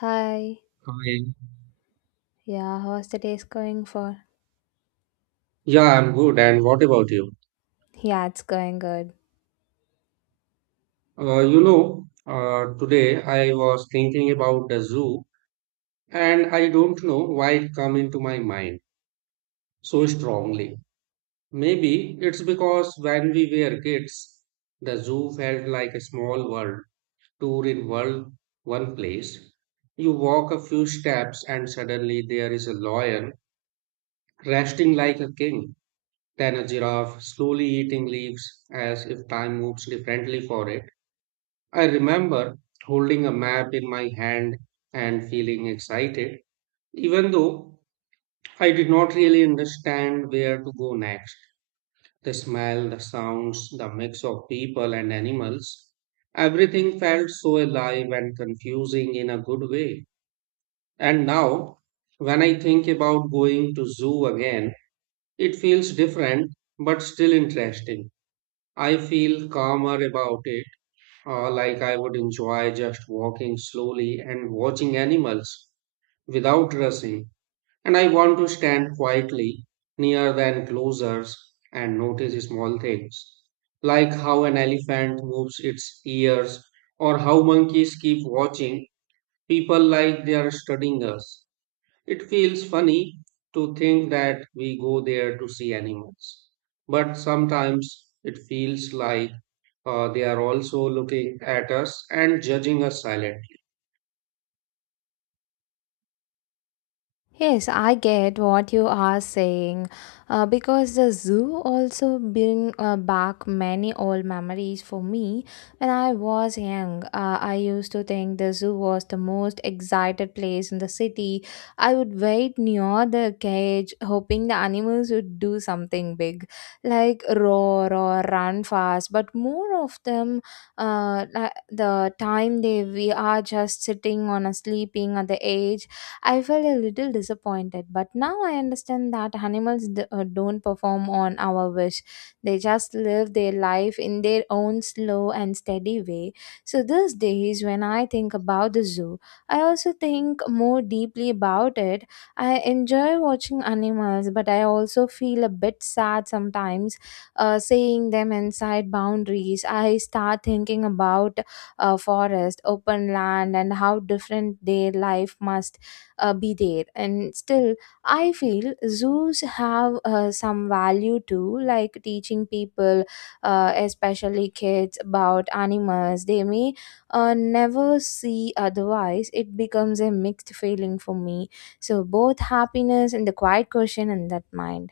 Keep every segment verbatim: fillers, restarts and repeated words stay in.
Hi. Hi. Yeah, how's the day's going for? Yeah, I'm good. And what about you? Yeah, it's going good. Uh, you know, uh, today I was thinking about the zoo, and I don't know why it come into my mind so strongly. Maybe it's because when we were kids, the zoo felt like a small world tour in world one place. You walk a few steps, and suddenly there is a lion resting like a king, then a giraffe slowly eating leaves as if time moves differently for it. I remember holding a map in my hand and feeling excited, even though I did not really understand where to go next. The smell, the sounds, the mix of people and animals, everything felt so alive and confusing in a good way. And now, when I think about going to zoo again, it feels different but still interesting. I feel calmer about it. Uh, like I would enjoy just walking slowly and watching animals without rushing. And I want to stand quietly near the enclosures and notice small things, like how an elephant moves its ears or how monkeys keep watching people like they are studying us. It feels funny to think that we go there to see animals, but sometimes it feels like uh, they are also looking at us and judging us silently. Yes, I get what you are saying uh, because the zoo also bring uh, back many old memories for me. When I was young, uh, I used to think the zoo was the most excited place in the city. I would wait near the cage hoping the animals would do something big like roar or run fast, but more of them uh, li- the time they we are just sitting on a sleeping at the edge. I felt a little disappointed, but now I understand that animals d- uh, don't perform on our wish. They just live their life in their own slow and steady way. So, these days, when I think about the zoo, I also think more deeply about it. I enjoy watching animals, but I also feel a bit sad sometimes uh, seeing them inside boundaries. I start thinking about uh, forest, open land, and how different their life must uh, be there. And still I feel zoos have uh, some value too, like teaching people, uh, especially kids, about animals they may uh, never see otherwise. It becomes a mixed feeling for me, so both happiness and the quiet question in that mind.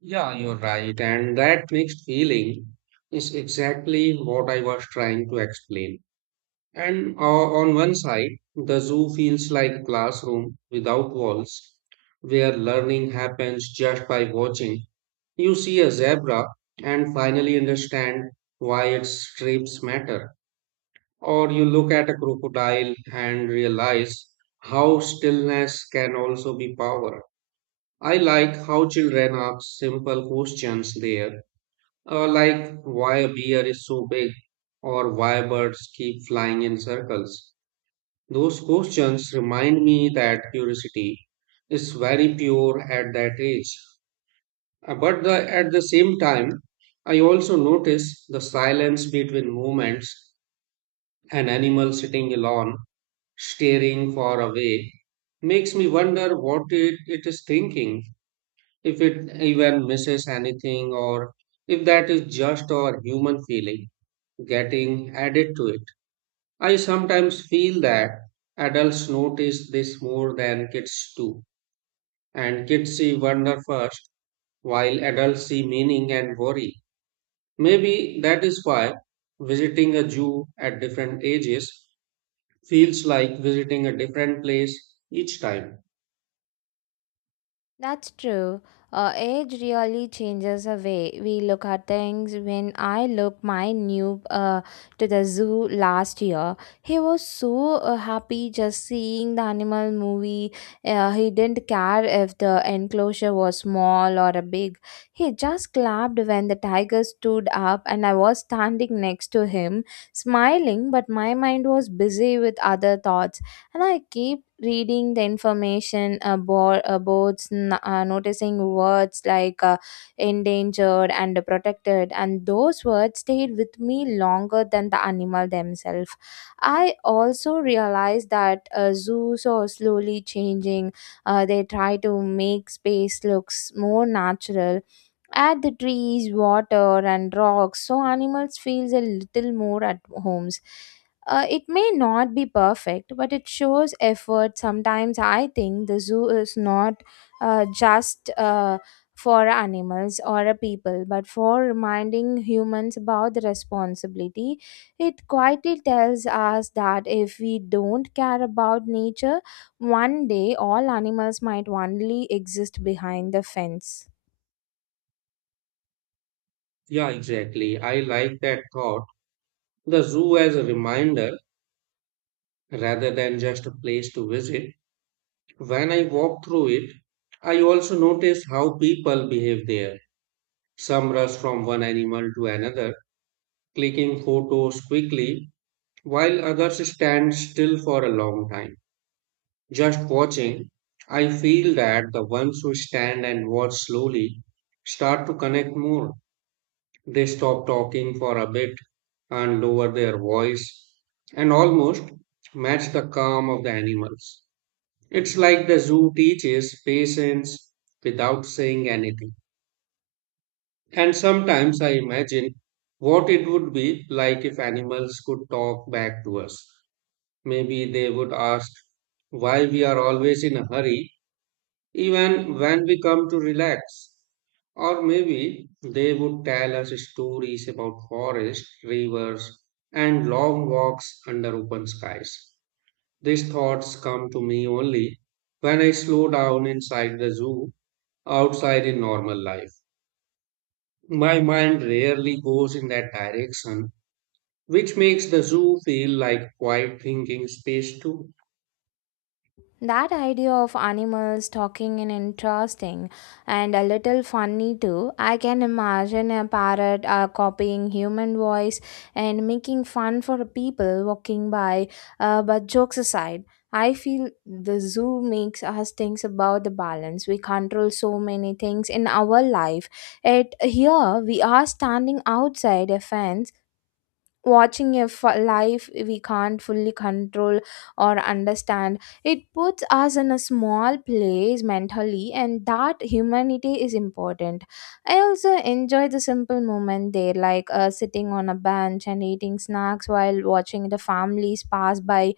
Yeah, you're right. And that mixed feeling is exactly what I was trying to explain. And uh, on one side, the zoo feels like a classroom without walls, where learning happens just by watching. You see a zebra and finally understand why its stripes matter. Or you look at a crocodile and realize how stillness can also be power. I like how children ask simple questions there, uh, like why a bear is so big or why birds keep flying in circles. Those questions remind me that curiosity is very pure at that age. Uh, But the, at the same time, I also notice the silence between movements. An animal sitting alone, staring far away, makes me wonder what it, it is thinking, if it even misses anything or if that is just our human feeling getting added to it. I sometimes feel that adults notice this more than kids do, and kids see wonder first, while adults see meaning and worry. Maybe that is why visiting a zoo at different ages feels like visiting a different place each time. That's true. Uh, age really changes the way we look at things. When I look my new uh, to the zoo last year, he was so uh, happy just seeing the animal movie. Uh, he didn't care if the enclosure was small or a big. He just clapped when the tiger stood up, and I was standing next to him, smiling. But my mind was busy with other thoughts, and I keep reading the information about boards, n- uh, noticing words like uh, endangered and protected, and those words stayed with me longer than the animal themselves. I also realized that uh, zoos are slowly changing. Uh, they try to make space looks more natural, add the trees, water and rocks so animals feels a little more at homes. Uh, it may not be perfect, but it shows effort. Sometimes I think the zoo is not uh, just uh, for animals or a people, but for reminding humans about the responsibility. It quietly tells us that if we don't care about nature, one day all animals might only exist behind the fence. Yeah, exactly. I like that thought. The zoo as a reminder rather than just a place to visit. When I walk through it, I also notice how people behave there. Some rush from one animal to another, clicking photos quickly, while others stand still for a long time. Just watching, I feel that the ones who stand and watch slowly start to connect more. They stop talking for a bit and lower their voice and almost match the calm of the animals. It's like the zoo teaches patience without saying anything. And sometimes I imagine what it would be like if animals could talk back to us. Maybe they would ask why we are always in a hurry, even when we come to relax. Or maybe they would tell us stories about forests, rivers, and long walks under open skies. These thoughts come to me only when I slow down inside the zoo outside in normal life. My mind rarely goes in that direction, which makes the zoo feel like quiet thinking space too. That idea of animals talking is interesting and a little funny too. I can imagine a parrot uh, copying human voice and making fun for people walking by. Uh, but jokes aside, I feel the zoo makes us think about the balance. We control so many things in our life. At here, we are standing outside a fence watching a f- life we can't fully control or understand. It puts us in a small place mentally, and that humanity is important. I also enjoy the simple moment there, like uh, sitting on a bench and eating snacks while watching the families pass by.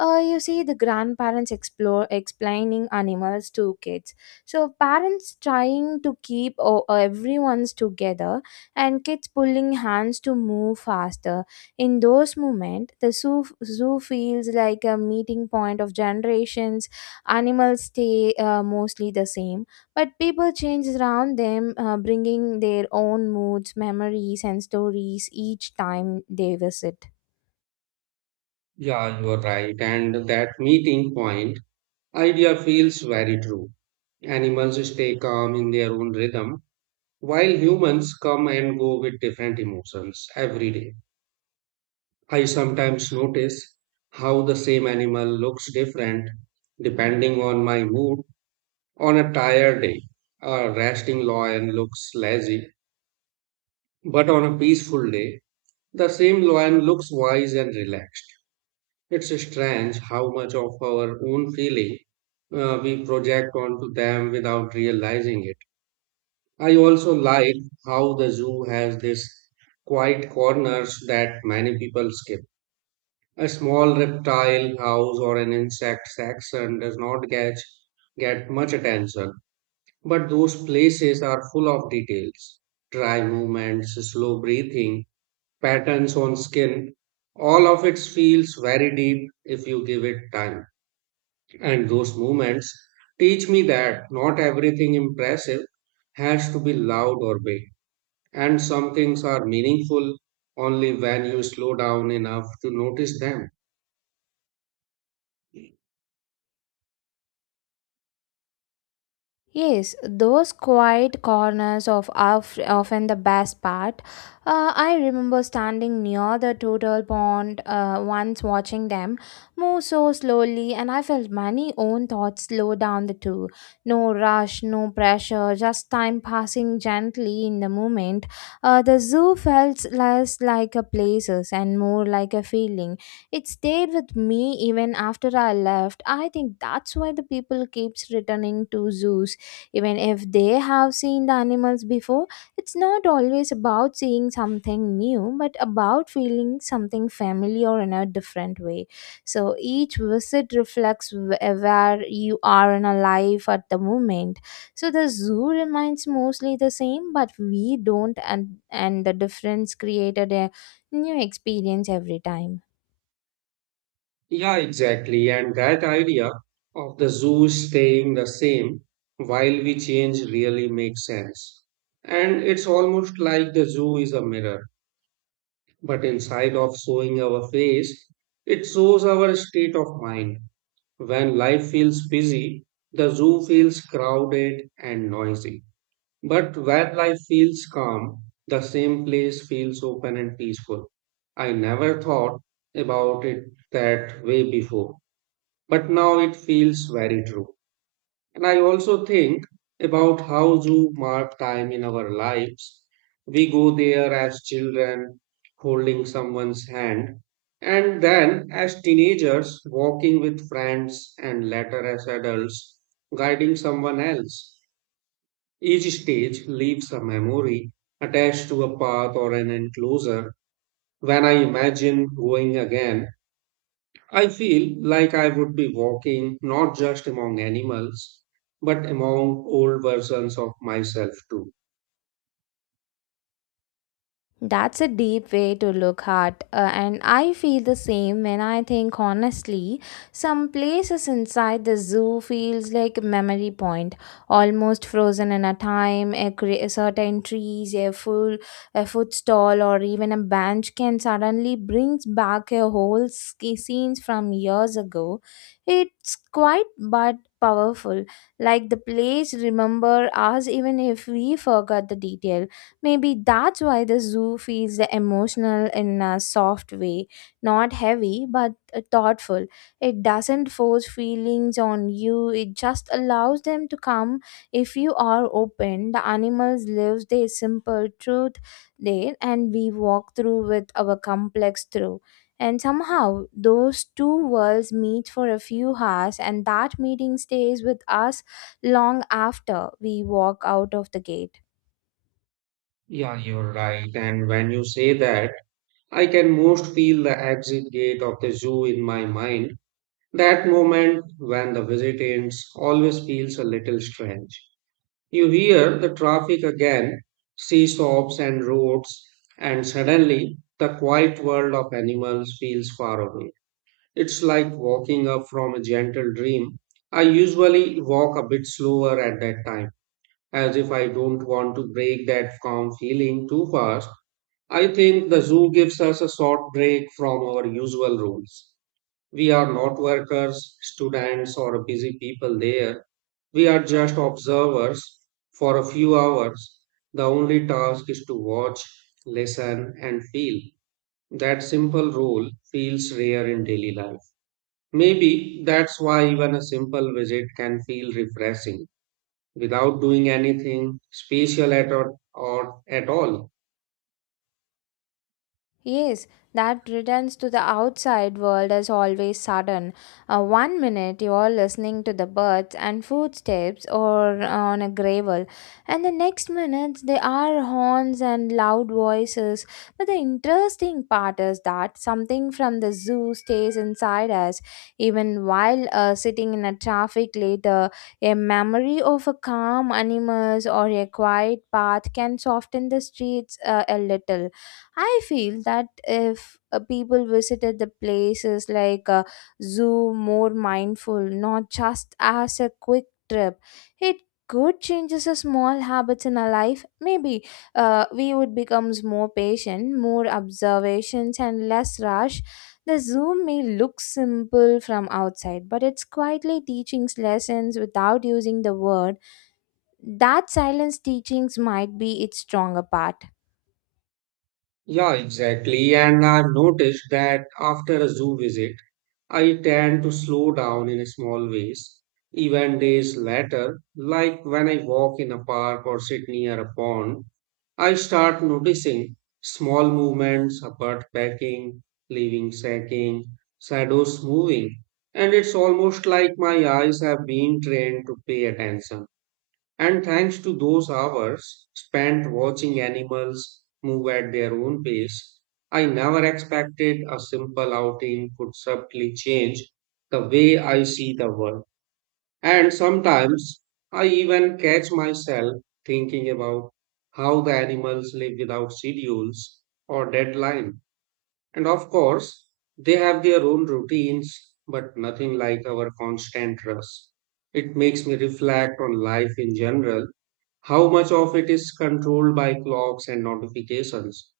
Uh, you see the grandparents explore explaining animals to kids, so parents trying to keep o- everyone's together and kids pulling hands to move faster. In those moments the zoo, zoo feels like a meeting point of generations. Animals stay uh, mostly the same, but people change around them, uh, bringing their own moods, memories and stories each time they visit. Yeah, you are right. And that meeting point idea feels very true. Animals stay calm in their own rhythm, while humans come and go with different emotions every day. I sometimes notice how the same animal looks different depending on my mood. On a tired day, a resting lion looks lazy, but on a peaceful day, the same lion looks wise and relaxed. It's strange how much of our own feeling uh, we project onto them without realizing it. I also like how the zoo has these quiet corners that many people skip. A small reptile house or an insect section does not get, get much attention. But those places are full of details, dry movements, slow breathing, patterns on skin. All of it feels very deep if you give it time. And those movements teach me that not everything impressive has to be loud or big. And some things are meaningful only when you slow down enough to notice them. Yes, those quiet corners of are f- often the best part. Uh, I remember standing near the turtle pond uh, once watching them move so slowly, and I felt my own thoughts slow down the two. No rush, no pressure, just time passing gently in the moment. Uh, the zoo felt less like a places and more like a feeling. It stayed with me even after I left. I think that's why the people keeps returning to zoos. Even if they have seen the animals before, it's not always about seeing something new, but about feeling something familiar in a different way. So each visit reflects wh- where you are in a life at the moment. So the zoo remains mostly the same, but we don't, and, and the difference created a new experience every time. Yeah, exactly. And that idea of the zoo staying the same while we change really makes sense. And it's almost like the zoo is a mirror, but inside of showing our face, it shows our state of mind. When life feels busy, the zoo feels crowded and noisy. But when life feels calm, the same place feels open and peaceful. I never thought about it that way before, but now it feels very true. And I also think about how zoo mark time in our lives. We go there as children, holding someone's hand, and then as teenagers, walking with friends, and later as adults, guiding someone else. Each stage leaves a memory attached to a path or an enclosure. When I imagine going again, I feel like I would be walking not just among animals, but among old versions of myself too. That's a deep way to look at, uh, and I feel the same when I think honestly. Some places inside the zoo feels like a memory point, almost frozen in a time. A, cre- a certain trees, a full, a food stall, or even a bench can suddenly brings back a whole ski scenes from years ago. It's quite but powerful, like the place remember us even if we forgot the detail. Maybe that's why the zoo feels the emotional in a soft way, not heavy but uh, thoughtful. It doesn't force feelings on you, it just allows them to come if you are open. The animals live their simple truth there, and we walk through with our complex through. And somehow, those two worlds meet for a few hours, and that meeting stays with us long after we walk out of the gate. Yeah, you're right. And when you say that, I can most feel the exit gate of the zoo in my mind. That moment when the visit ends always feels a little strange. You hear the traffic again, see stops and roads, and suddenly the quiet world of animals feels far away. It's like walking up from a gentle dream. I usually walk a bit slower at that time, as if I don't want to break that calm feeling too fast. I think the zoo gives us a short break from our usual rules. We are not workers, students, or busy people there. We are just observers for a few hours. The only task is to watch, listen, and feel. That simple rule feels rare in daily life. Maybe that's why even a simple visit can feel refreshing without doing anything special at all, or at all. Yes, that returns to the outside world is always sudden. Uh, one minute you are listening to the birds and footsteps or uh, on a gravel, and the next minute there are horns and loud voices. But the interesting part is that something from the zoo stays inside us, even while uh, sitting in a traffic later. A memory of a calm animals or a quiet path can soften the streets uh, a little. I feel that if uh, people visited the places like a zoo more mindful, not just as a quick trip, it could change the small habits in our life. Maybe uh, we would become more patient, more observations, and less rush. The zoo may look simple from outside, but it's quietly teaching lessons without using the word. That silence teachings might be its stronger part. Yeah, exactly. And I've noticed that after a zoo visit, I tend to slow down in small ways, even days later, like when I walk in a park or sit near a pond. I start noticing small movements, a bird pecking, leaving sacking, shadows moving, and it's almost like my eyes have been trained to pay attention. And thanks to those hours spent watching animals move at their own pace, I never expected a simple outing could subtly change the way I see the world. And sometimes I even catch myself thinking about how the animals live without schedules or deadline. And of course, they have their own routines, but nothing like our constant rush. It makes me reflect on life in general, how much of it is controlled by clocks and notifications?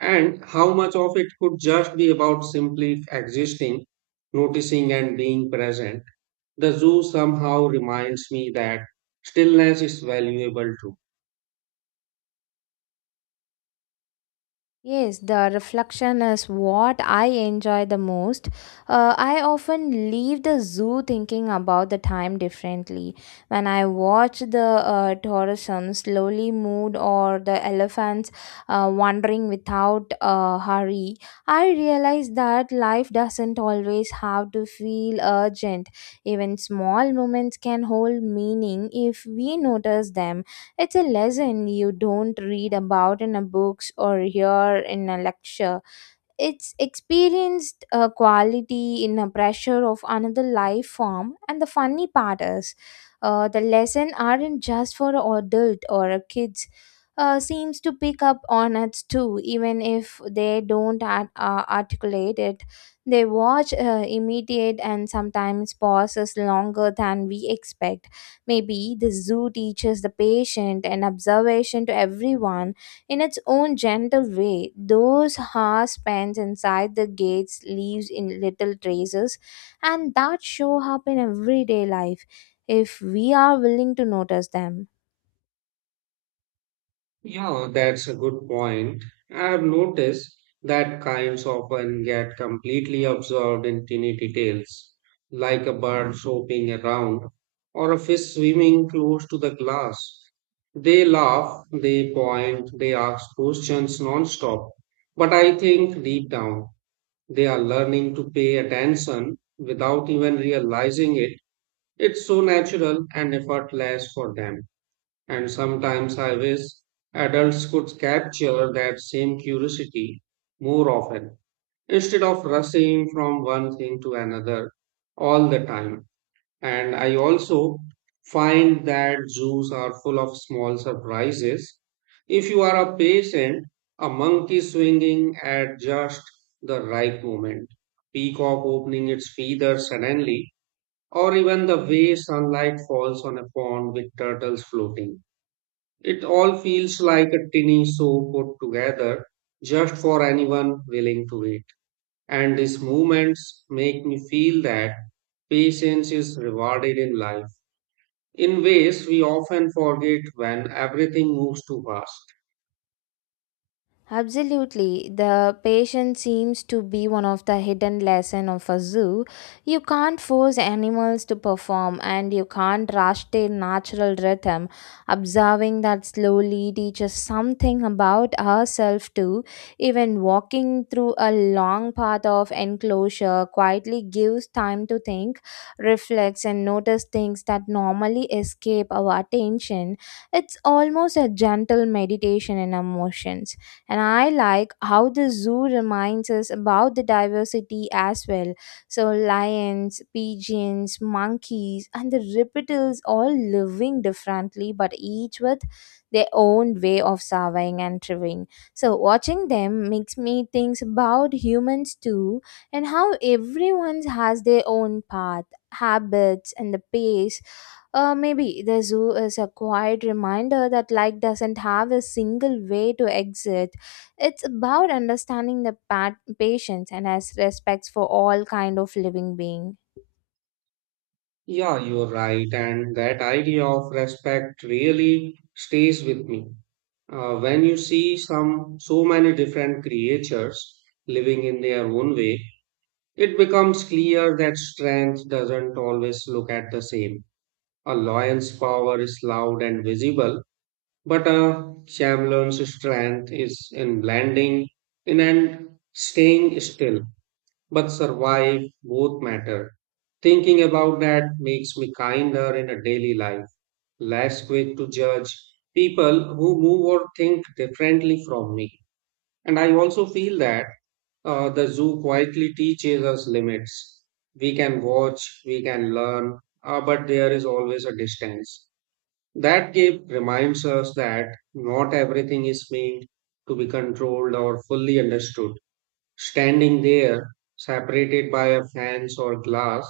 And how much of it could just be about simply existing, noticing, and being present? The zoo somehow reminds me that stillness is valuable too. Yes, the reflection is what I enjoy the most. Uh, I often leave the zoo thinking about the time differently. When I watch the uh, tourism slowly move or the elephants uh, wandering without uh, hurry, I realize that life doesn't always have to feel urgent. Even small moments can hold meaning if we notice them. It's a lesson you don't read about in a books or hear in a lecture. It's experienced a quality in a pressure of another life form, and the funny part is, uh, the lesson aren't just for adult or a kids. Uh, seems to pick up on it too, even if they don't art- uh, articulate it. They watch, uh, imitate, and sometimes pauses longer than we expect. Maybe the zoo teaches the patient and observation to everyone in its own gentle way. Those hours spent inside the gates leaves in little traces, and that show up in everyday life if we are willing to notice them. Yeah, that's a good point. I've noticed that kinds often get completely absorbed in tiny details, like a bird swooping around or a fish swimming close to the glass. They laugh, they point, they ask questions non-stop. But I think deep down, they are learning to pay attention without even realizing it. It's so natural and effortless for them. And sometimes I wish adults could capture that same curiosity more often instead of rushing from one thing to another all the time. And I also find that zoos are full of small surprises. If you are a patient, a monkey swinging at just the right moment, peacock opening its feathers suddenly, or even the way sunlight falls on a pond with turtles floating, it all feels like a tinny show put together just for anyone willing to wait. And these movements make me feel that patience is rewarded in life in ways we often forget when everything moves too fast. Absolutely. The patience seems to be one of the hidden lesson of a zoo. You can't force animals to perform, and you can't rush their natural rhythm. Observing that slowly teaches something about ourselves too. Even walking through a long path of enclosure quietly gives time to think, reflect and notice things that normally escape our attention. It's almost a gentle meditation in emotions. And I like how the zoo reminds us about the diversity as well, so lions, pigeons, monkeys and the reptiles all living differently but each with their own way of surviving and thriving. So watching them makes me think about humans too, and how everyone has their own path, habits and the pace. Uh, maybe the zoo is a quiet reminder that life doesn't have a single way to exit. It's about understanding the pat- patience and has respects for all kind of living being. Yeah, you're right, and that idea of respect really stays with me. Uh, when you see some so many different creatures living in their own way, it becomes clear that strength doesn't always look at the same. A lion's power is loud and visible, but a chameleon's strength is in blending in and staying still. But survive both matter. Thinking about that makes me kinder in a daily life, less quick to judge people who move or think differently from me. And I also feel that uh, the zoo quietly teaches us limits. We can watch, we can learn, uh, but there is always a distance. That gap reminds us that not everything is meant to be controlled or fully understood. Standing there, separated by a fence or glass,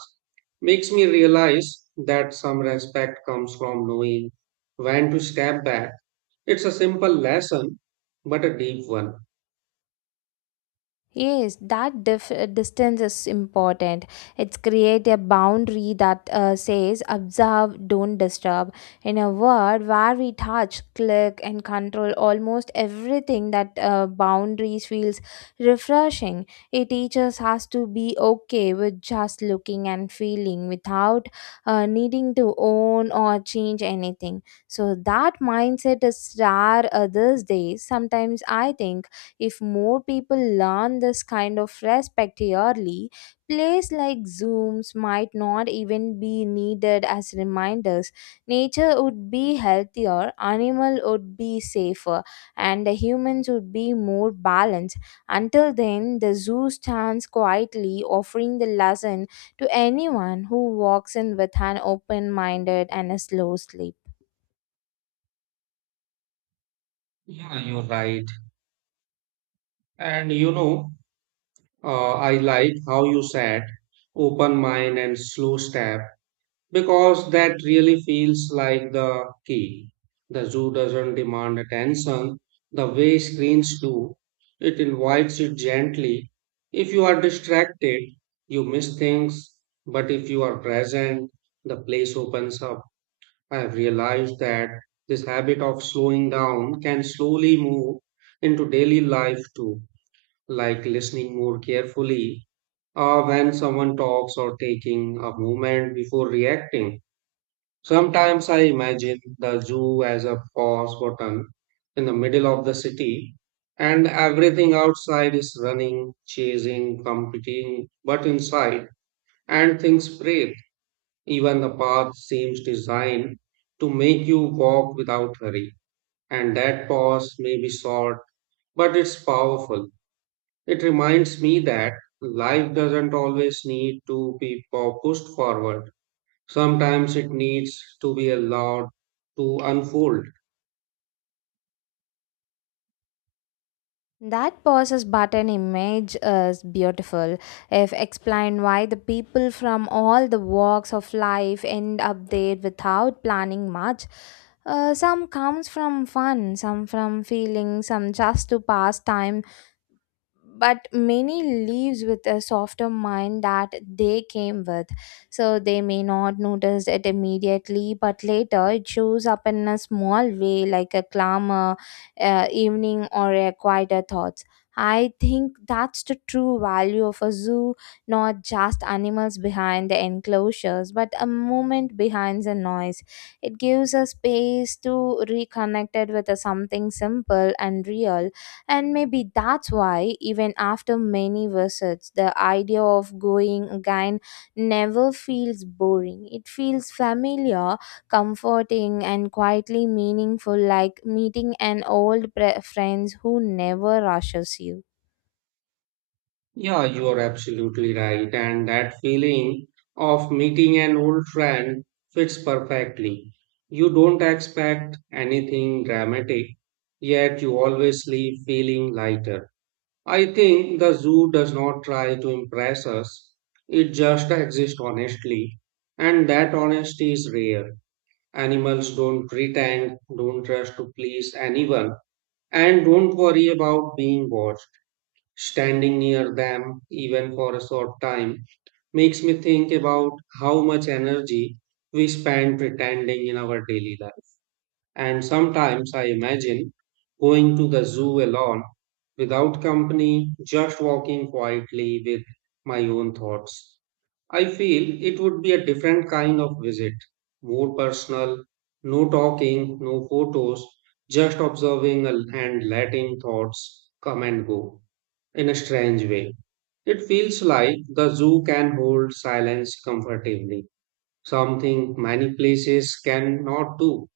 makes me realize that some respect comes from knowing when to step back. It's a simple lesson, but a deep one. Yes, that dif- uh, distance is important. It's create a boundary that uh, says observe, don't disturb. In a world where we touch, click, and control almost everything, that uh, boundaries feels refreshing. It teaches us to be okay with just looking and feeling without uh, needing to own or change anything. So that mindset is rare uh, these days. Sometimes I think if more people learn this kind of respect yearly, plays like Zooms might not even be needed as reminders. Nature would be healthier, animal would be safer, and the humans would be more balanced. Until then, the zoo stands quietly offering the lesson to anyone who walks in with an open minded and a slow sleep. Yeah, you're right. And you know, Uh, I like how you said open mind and slow step because that really feels like the key. The zoo doesn't demand attention the way screens do, it invites it gently. If you are distracted, you miss things, but if you are present, the place opens up. I have realized that this habit of slowing down can slowly move into daily life too, like listening more carefully uh, when someone talks or taking a moment before reacting. Sometimes I imagine the zoo as a pause button in the middle of the city, and everything outside is running, chasing, competing, but inside, and things breathe. Even the path seems designed to make you walk without hurry, and that pause may be short, but it's powerful. It reminds me that life doesn't always need to be pu- pushed forward. Sometimes it needs to be allowed to unfold. That Persis Button image is beautiful. If explained why the people from all the walks of life end up there without planning much. Uh, some comes from fun, some from feeling, some just to pass time, but many leaves with a softer mind that they came with. So they may not notice it immediately, but later it shows up in a small way, like a clamor uh, evening or a quieter thoughts. I think that's the true value of a zoo, not just animals behind the enclosures but a moment behind the noise. It gives a space to reconnect it with a something simple and real. And maybe that's why, even after many visits, the idea of going again never feels boring. It feels familiar, comforting, and quietly meaningful, like meeting an old pre- friend who never rushes you. Yeah, you are absolutely right. And that feeling of meeting an old friend fits perfectly. You don't expect anything dramatic, yet you always leave feeling lighter. I think the zoo does not try to impress us, it just exists honestly, and that honesty is rare. Animals don't pretend, don't rush to please anyone, and don't worry about being watched. Standing near them, even for a short time, makes me think about how much energy we spend pretending in our daily life. And sometimes I imagine going to the zoo alone without company, just walking quietly with my own thoughts. I feel it would be a different kind of visit, more personal, no talking, no photos, just observing a- and letting thoughts come and go in a strange way. It feels like the zoo can hold silence comfortably, something many places cannot do.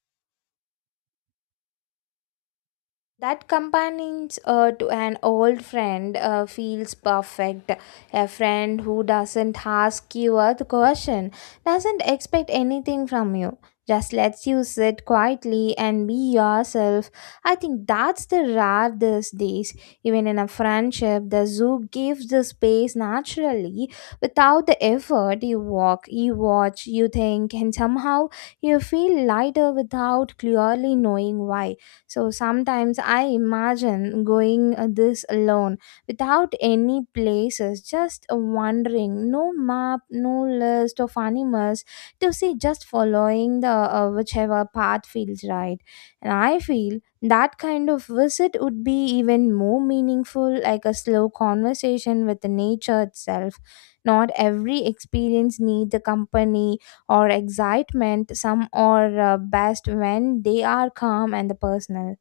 That companions uh, to an old friend uh, feels perfect. A friend who doesn't ask you a question, doesn't expect anything from you, just lets you sit quietly and be yourself. I think that's the rare these days. Even in a friendship, the zoo gives the space naturally without the effort. You walk, you watch, you think, and somehow you feel lighter without clearly knowing why. So sometimes I imagine going uh, this alone without any places, just uh, wandering, no map, no list of animals to see, just following the uh, whichever path feels right. And I feel that kind of visit would be even more meaningful, like a slow conversation with the nature itself. Not every experience needs a company or excitement. Some are uh, best when they are calm and personal.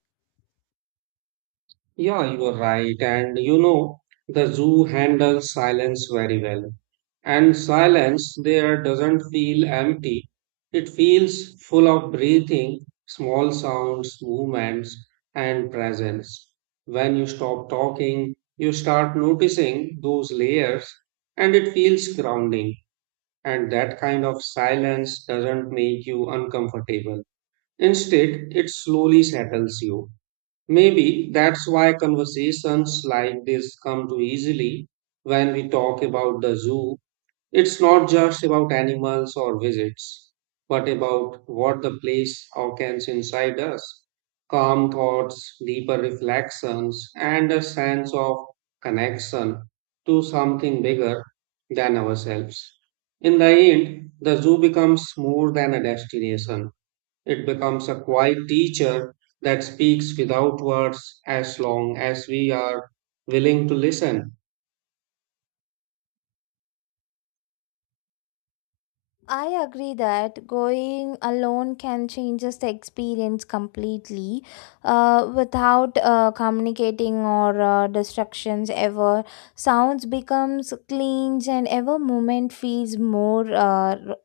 Yeah, you are right. And you know, the zoo handles silence very well. And silence there doesn't feel empty, it feels full of breathing, small sounds, movements, and presence. When you stop talking, you start noticing those layers, and it feels grounding. And that kind of silence doesn't make you uncomfortable. Instead, it slowly settles you. Maybe that's why conversations like this come too easily when we talk about the zoo. It's not just about animals or visits, but about what the place awakens inside us. Calm thoughts, deeper reflections, and a sense of connection to something bigger than ourselves. In the end, the zoo becomes more than a destination. It becomes a quiet teacher that speaks without words as long as we are willing to listen. I agree that going alone can change the experience completely uh, without uh, communicating or uh, distractions ever. Sounds becomes clean and ever moment feels more uh,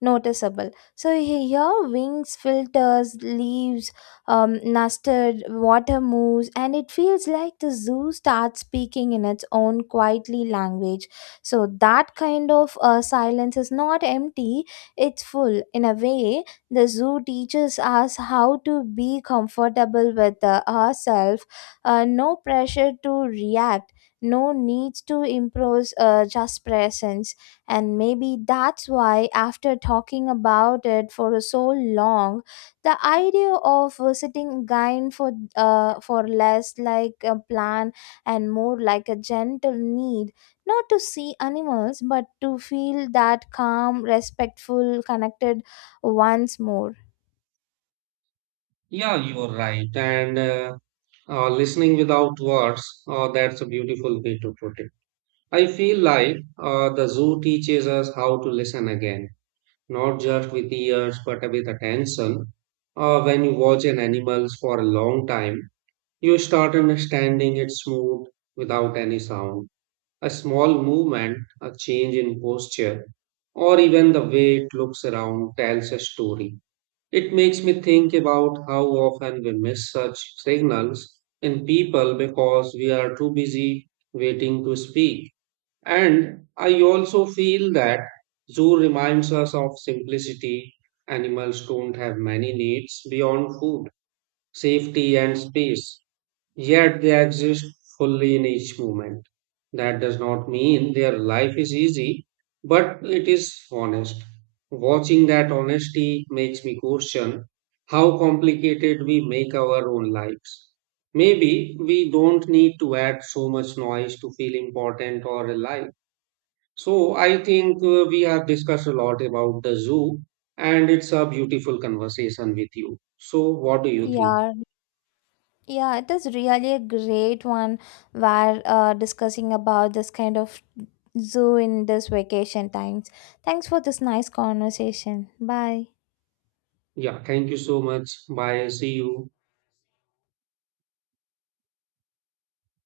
noticeable. So he- here, wings, filters, leaves, um, nested, water moves, and it feels like the zoo starts speaking in its own quietly language. So that kind of uh, silence is not empty; it's full. In a way, the zoo teaches us how to be comfortable with uh, ourselves, uh, no pressure to react. No needs to impose uh, just presence. And maybe that's why, after talking about it for so long, the idea of uh, sitting again for, uh, for less like a plan and more like a gentle need, not to see animals, but to feel that calm, respectful, connected once more. Yeah, you're right. And uh, uh, listening without words, uh, that's a beautiful way to put it. I feel like uh, the zoo teaches us how to listen again, not just with ears but with attention. Uh, when you watch an animal for a long time, you start understanding its mood without any sound. A small movement, a change in posture, or even the way it looks around tells a story. It makes me think about how often we miss such signals in people because we are too busy waiting to speak. And I also feel that zoo reminds us of simplicity. Animals don't have many needs beyond food, safety, and space. Yet they exist fully in each moment. That does not mean their life is easy, but it is honest. Watching that honesty makes me question how complicated we make our own lives. Maybe we don't need to add so much noise to feel important or alive. So I think uh, we have discussed a lot about the zoo and it's a beautiful conversation with you. So what do you think? Yeah, yeah, it is really a great one where uh, discussing about this kind of zoo in this vacation times. Thanks for this nice conversation. Bye. Yeah, thank you so much. Bye. See you.